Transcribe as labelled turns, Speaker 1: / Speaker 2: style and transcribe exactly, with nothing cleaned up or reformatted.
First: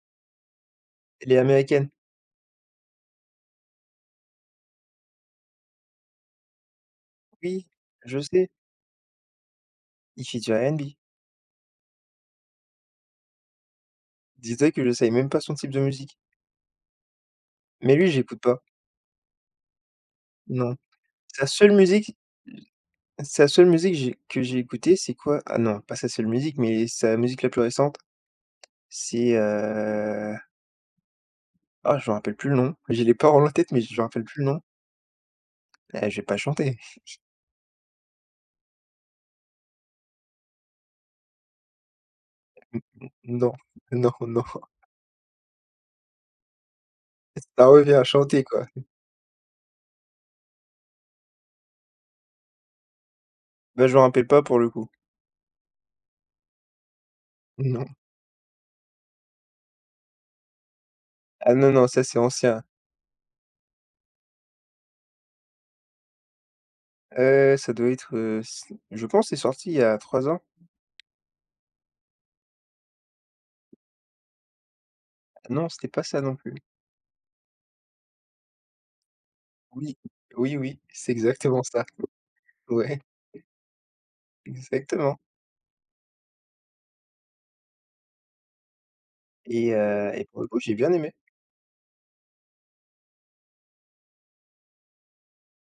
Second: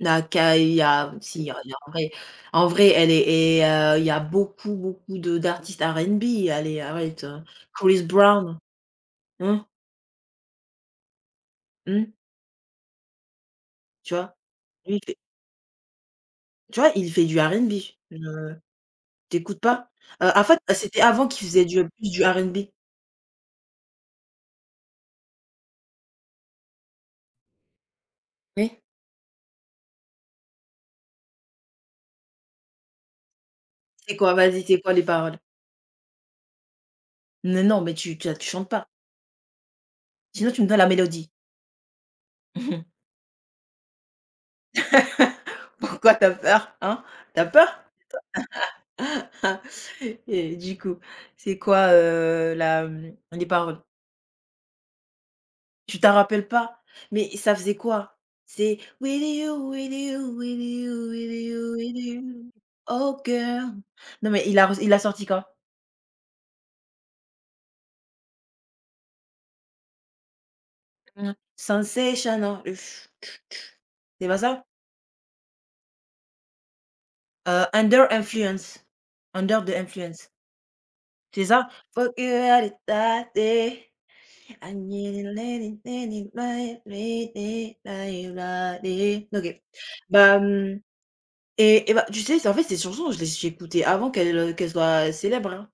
Speaker 1: Naka, il y a,
Speaker 2: Elle est
Speaker 1: aussi, il y a il y a
Speaker 2: américaine.
Speaker 1: en vrai. En vrai, elle est et heu, il y a beaucoup, beaucoup de d'artistes R&B, allez, arrête heu.
Speaker 2: Oui,
Speaker 1: Chris
Speaker 2: je sais.
Speaker 1: brown? Mmh.
Speaker 2: Il fait du R&B.
Speaker 1: Mmh. Tu vois?
Speaker 2: Dis toi que je
Speaker 1: Lui il
Speaker 2: savais
Speaker 1: fait
Speaker 2: même pas son type de musique.
Speaker 1: tu vois? Il fait du R&B.
Speaker 2: Mais lui,
Speaker 1: Une,
Speaker 2: j'écoute
Speaker 1: heu
Speaker 2: pas.
Speaker 1: tu écoutes pas? Heu, en fait,
Speaker 2: Non,
Speaker 1: c'était avant
Speaker 2: sa
Speaker 1: qu'il faisait
Speaker 2: seule
Speaker 1: du plus
Speaker 2: musique
Speaker 1: du R&B.
Speaker 2: sa seule musique j'ai que j'ai écoutée, c'est quoi? Ah non, pas sa seule musique, mais sa musique, la plus récente,
Speaker 1: Oui.
Speaker 2: c'est, heu ah je m'en rappelle plus le nom. J'ai les paroles en tête, mais je me
Speaker 1: C'est
Speaker 2: rappelle
Speaker 1: quoi?
Speaker 2: plus le nom.
Speaker 1: Vas-y. C'est quoi les paroles?
Speaker 2: Beh, je vais pas chanter.
Speaker 1: Mais non, mais tu tu as tu chantes pas. Sinon, tu me donnes la mélodie.
Speaker 2: M mmh. Mmh. Non, non, non.
Speaker 1: Pourquoi tu as peur? Hein, tu as
Speaker 2: Ça
Speaker 1: peur?
Speaker 2: revient à chanter quoi.
Speaker 1: Et du coup, c'est quoi, heu, la, mmh les paroles?
Speaker 2: Ben je m'en rappelle pas pour le coup.
Speaker 1: Tu t'en rappelles pas? Mais ça faisait
Speaker 2: Non.
Speaker 1: quoi? C'est. With you, with you, with you, with
Speaker 2: Ah non,
Speaker 1: you,
Speaker 2: non,
Speaker 1: with
Speaker 2: ça c'est
Speaker 1: you.
Speaker 2: ancien.
Speaker 1: Oh girl! Non mais il a re il a sorti quand?
Speaker 2: Heu, ça doit être heu, c je pense, c'est sorti il y a trois ans.
Speaker 1: Mmh. Sensational, ush tutu C'est pas ça?
Speaker 2: Non, c'était pas ça non plus.
Speaker 1: Heu, Under influence. Under the
Speaker 2: Oui,
Speaker 1: influence.
Speaker 2: oui, oui, c'est
Speaker 1: C'est
Speaker 2: exactement
Speaker 1: ça?
Speaker 2: ça.
Speaker 1: Fuck you out
Speaker 2: Ouais.
Speaker 1: that day. I
Speaker 2: Exactement.
Speaker 1: need. [unintelligible] Ok,
Speaker 2: Et heu et
Speaker 1: bah,
Speaker 2: pour le coup, j'ai
Speaker 1: mmh
Speaker 2: bien aimé.
Speaker 1: et et ben tu sais, c'est en fait, ses chansons, je les écoutais avant qu'elles qu'elles soient célèbres, hein.